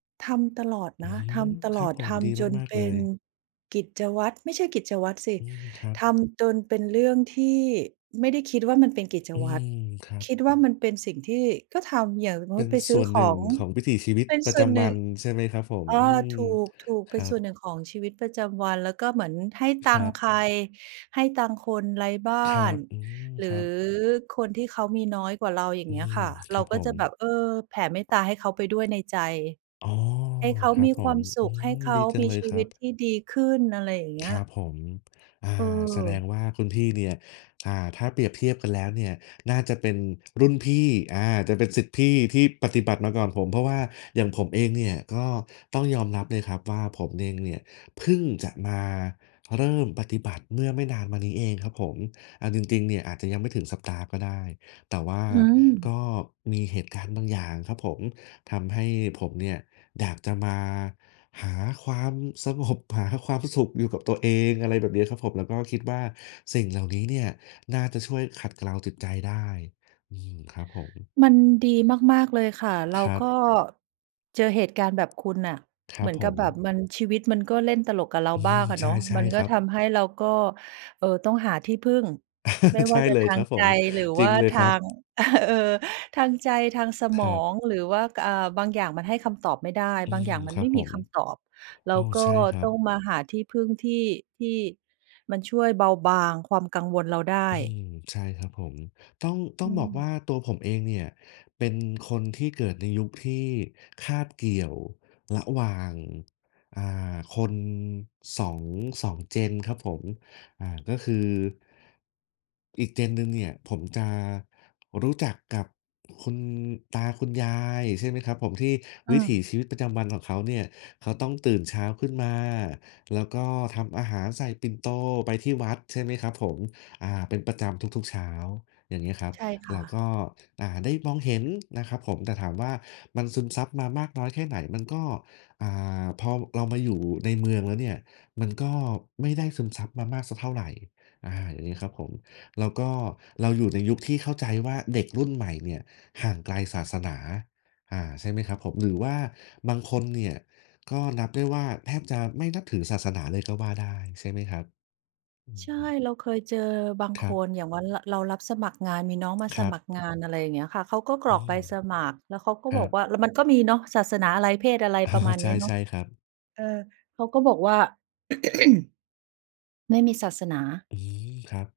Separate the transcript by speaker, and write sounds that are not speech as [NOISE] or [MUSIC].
Speaker 1: ทำตลอด
Speaker 2: อื
Speaker 1: นะ ท
Speaker 2: ม
Speaker 1: ำต
Speaker 2: ค
Speaker 1: ล
Speaker 2: รั
Speaker 1: อ
Speaker 2: บ
Speaker 1: ด
Speaker 2: ผ
Speaker 1: ท
Speaker 2: ม ดี
Speaker 1: ำจน
Speaker 2: มาก
Speaker 1: เป
Speaker 2: ๆ เล
Speaker 1: ็น
Speaker 2: ย
Speaker 1: กิจวัตร ไม่ใช่กิจวัตรสิ
Speaker 2: อืม ครับ
Speaker 1: ทำจนเป็นเรื่องที่ไม่ได้คิดว่ามันเป็นกิจ
Speaker 2: อื
Speaker 1: วัตร
Speaker 2: ม ครับ
Speaker 1: คิดว่ามันเป็นสิ่งที่ก็ทำ อย่างสม
Speaker 2: เป
Speaker 1: ม
Speaker 2: ็
Speaker 1: ุต
Speaker 2: น
Speaker 1: ิไป ซ
Speaker 2: ส
Speaker 1: ื้
Speaker 2: ่
Speaker 1: อ
Speaker 2: วนห
Speaker 1: ข
Speaker 2: นึ่
Speaker 1: อ
Speaker 2: ง
Speaker 1: ง
Speaker 2: ของวิถีชีวิต
Speaker 1: เป็น
Speaker 2: ปร
Speaker 1: ส
Speaker 2: ะ
Speaker 1: ่
Speaker 2: จ
Speaker 1: วนห
Speaker 2: ำ
Speaker 1: น
Speaker 2: ว
Speaker 1: ึ
Speaker 2: ั
Speaker 1: ่ง
Speaker 2: นใช่ไหมครับผ
Speaker 1: เ
Speaker 2: ม?
Speaker 1: ออ
Speaker 2: อืม
Speaker 1: ถูก ๆ
Speaker 2: ค
Speaker 1: เป็
Speaker 2: ร
Speaker 1: น
Speaker 2: ั
Speaker 1: ส่วน
Speaker 2: บ
Speaker 1: หนึ่งของชีวิตประจำวัน แล้วก็เหมือนให้ต
Speaker 2: ค
Speaker 1: ั
Speaker 2: ร
Speaker 1: งค
Speaker 2: ั
Speaker 1: ์
Speaker 2: บ
Speaker 1: ใคร ให้ตังค์คนไร้บ้
Speaker 2: คร
Speaker 1: า
Speaker 2: ั
Speaker 1: น
Speaker 2: บ อืม
Speaker 1: หรื
Speaker 2: ค
Speaker 1: อ
Speaker 2: รับ
Speaker 1: คนที่เขามีน้อยกว่าเรา อย่าง
Speaker 2: อื
Speaker 1: เงี้ยค
Speaker 2: ม
Speaker 1: ่ะ
Speaker 2: ค
Speaker 1: เร
Speaker 2: ร
Speaker 1: า
Speaker 2: ับ
Speaker 1: ก
Speaker 2: ผ
Speaker 1: ็จะ
Speaker 2: ม
Speaker 1: แบบ เออ แผ่เมตตาให้เขาไปด้วยในใจ
Speaker 2: อ๋อ
Speaker 1: ให้เขา
Speaker 2: ครั
Speaker 1: ม
Speaker 2: บ
Speaker 1: ี
Speaker 2: ผ
Speaker 1: ควา
Speaker 2: ม
Speaker 1: มส
Speaker 2: อ
Speaker 1: ุ
Speaker 2: ื
Speaker 1: ข ให้
Speaker 2: ม
Speaker 1: เข
Speaker 2: ด
Speaker 1: า
Speaker 2: ี จั
Speaker 1: ม
Speaker 2: ง
Speaker 1: ี
Speaker 2: เลย
Speaker 1: ชี
Speaker 2: ค
Speaker 1: ว
Speaker 2: รั
Speaker 1: ิต
Speaker 2: บ
Speaker 1: ที่ดีขึ้น อะไรอย่างเงี้
Speaker 2: ค
Speaker 1: ย
Speaker 2: รับผม อา แสดง
Speaker 1: เออ
Speaker 2: ว่าคุณพี่เนี่ย อ่า ถ้าเปรียบเทียบกันแล้วเนี่ย น่าจะเป็นรุ่นพี่ อา จะเป็นศิษย์พี่ที่ปฏิบัติมาก่อนผม เพราะว่าอย่างผมเองเนี่ย ก็ต้องยอมรับเลยครับว่า ผมเองเนี่ยเพิ่งจะมาเริ่มปฏิบัติเมื่อไม่นานมานี้เองครับผม เอาจริง ๆ เนี่ย อาจจะยังไม่ถึงสัปดาห์ก็ได้ แต่ว่า
Speaker 1: อื
Speaker 2: ก
Speaker 1: ม
Speaker 2: ็มีเหตุการณ์บางอย่างครับผม ทำให้ผมเนี่ยอยากจะมาหาความสงบ หาความสุขอยู่กับตัวเอง อะไรแบบนี้ครับผม แล้วก็คิดว่าสิ่งเหล่านี้เนี่ย น่าจะช่วยขัดเกลาจิตใจได้ อืม ครับผม
Speaker 1: มันดีมาก ๆ เลยค่ะ เรา
Speaker 2: ครั
Speaker 1: ก็
Speaker 2: บ
Speaker 1: เจอเหตุการณ์แบบคุณน่ะ
Speaker 2: คร
Speaker 1: เ
Speaker 2: ั
Speaker 1: หมื
Speaker 2: บ
Speaker 1: อน
Speaker 2: ผ
Speaker 1: กับแบ
Speaker 2: ม
Speaker 1: บมัน ชีวิตมันก็เล่นตลกกับเรา
Speaker 2: อื
Speaker 1: บ้า
Speaker 2: ม
Speaker 1: งอะ
Speaker 2: ใช
Speaker 1: เนาะ ม
Speaker 2: ่
Speaker 1: ัน
Speaker 2: ๆ
Speaker 1: ก
Speaker 2: ค
Speaker 1: ็
Speaker 2: รับ
Speaker 1: ทำให้เราก็ เอ่อ ต้องหาที่พึ่ง ไม่
Speaker 2: [CHUCKLES]
Speaker 1: ว
Speaker 2: ใช
Speaker 1: ่า
Speaker 2: ่
Speaker 1: จะ
Speaker 2: เล
Speaker 1: ท
Speaker 2: ย
Speaker 1: า
Speaker 2: คร
Speaker 1: ง
Speaker 2: ับผ
Speaker 1: ใจ
Speaker 2: ม
Speaker 1: หรือ
Speaker 2: จร
Speaker 1: ว
Speaker 2: ิ
Speaker 1: ่
Speaker 2: ง
Speaker 1: า
Speaker 2: เลย
Speaker 1: ท
Speaker 2: ค
Speaker 1: า
Speaker 2: รับ
Speaker 1: ง [LAUGHS] เออ ทางใจ ทางส
Speaker 2: ค
Speaker 1: มอ
Speaker 2: รับ
Speaker 1: ง หรือว่า ก อ่า บางอย่างมันให้คำตอบไม่ได้
Speaker 2: อื
Speaker 1: บางอย
Speaker 2: ม
Speaker 1: ่างมั
Speaker 2: ค
Speaker 1: น
Speaker 2: ร
Speaker 1: ไ
Speaker 2: ั
Speaker 1: ม่
Speaker 2: บผ
Speaker 1: มี
Speaker 2: ม
Speaker 1: คำตอบ เร
Speaker 2: โ
Speaker 1: า
Speaker 2: อ้
Speaker 1: ก็
Speaker 2: ใช่ครั
Speaker 1: ต้
Speaker 2: บ
Speaker 1: องมาหาที่พึ่งที่ ที่มันช่วยเบาบางความกังวลเราได
Speaker 2: อื
Speaker 1: ้
Speaker 2: ม ใช่ครับผม ต้อง ต้อ
Speaker 1: อ
Speaker 2: งบอก
Speaker 1: ืม
Speaker 2: ว่าตัวผมเองเนี่ย เป็นคนที่เกิดในยุคที่คาบเกี่ยวระหว่าง อ่า คน 2- 2 Gen ครับผม อ่า ก็คือ อีก Gen หนึ่งเนี่ย ผมจะรู้จักกับคุณตาคุณยาย ใช่ไหมครับผม ที่
Speaker 1: อื
Speaker 2: วิถี
Speaker 1: ม
Speaker 2: ชีวิตประจำวันของเขาเนี่ย เขาต้องตื่นเช้าขึ้นมา แล้วก็ทำอาหารใส่ปิ่นโตไปที่วัด ใช่ไหมครับผม อา เป็นประจำทุก ๆ เช้า อย่างเงี้ยครับ
Speaker 1: ใช่ค
Speaker 2: แ
Speaker 1: ่
Speaker 2: ล้ว
Speaker 1: ะ
Speaker 2: ก็ อ่า ได้มองเห็นนะครับผม แต่ถามว่า มันซึมซับมามากน้อยแค่ไหน? มันก็ อ่า พอเรามาอยู่ในเมืองแล้วเนี่ย มันก็ไม่ได้ซึมซับมามากสักเท่าไร อา อย่างเงี้ยครับผม แล้วก็เราอยู่ในยุคที่เข้าใจว่า เด็กรุ่นใหม่เนี่ยห่างไกลศาสนา อ่า ใช่ไหมครับผม หรือว่าบางคนเนี่ย ก็นับได้ว่า แทบจะไม่นับถือศาสนาเลยก็ว่าได้ ใช่ไหมครับ อื
Speaker 1: ใ
Speaker 2: อ
Speaker 1: ช่
Speaker 2: ฮึ
Speaker 1: เราเคยเจอบาง
Speaker 2: ค
Speaker 1: ค
Speaker 2: รับ
Speaker 1: น อย่างวัน ร เรารับสมัครงาน มีน้องมา
Speaker 2: ค
Speaker 1: ส
Speaker 2: รั
Speaker 1: มัคร
Speaker 2: บ
Speaker 1: งาน อะไรอย่างเงี้ยค่ะ เขาก็ก
Speaker 2: อ
Speaker 1: ร
Speaker 2: ื
Speaker 1: อกใบ
Speaker 2: ม
Speaker 1: สมัคร แล้วเขาก็
Speaker 2: คร
Speaker 1: บ
Speaker 2: ั
Speaker 1: อก
Speaker 2: บ
Speaker 1: ว่า แล้วมันก็มีเนาะ ศาสนาอะไร? เพศอะไร?
Speaker 2: อ้อ
Speaker 1: ประมาณ
Speaker 2: ใช
Speaker 1: นี้เนาะ
Speaker 2: ่ ๆ ครับ
Speaker 1: เออ เขาก็บอกว่า [CLEARS THROAT] "ไม่มีศาสนา"
Speaker 2: อืม ครับ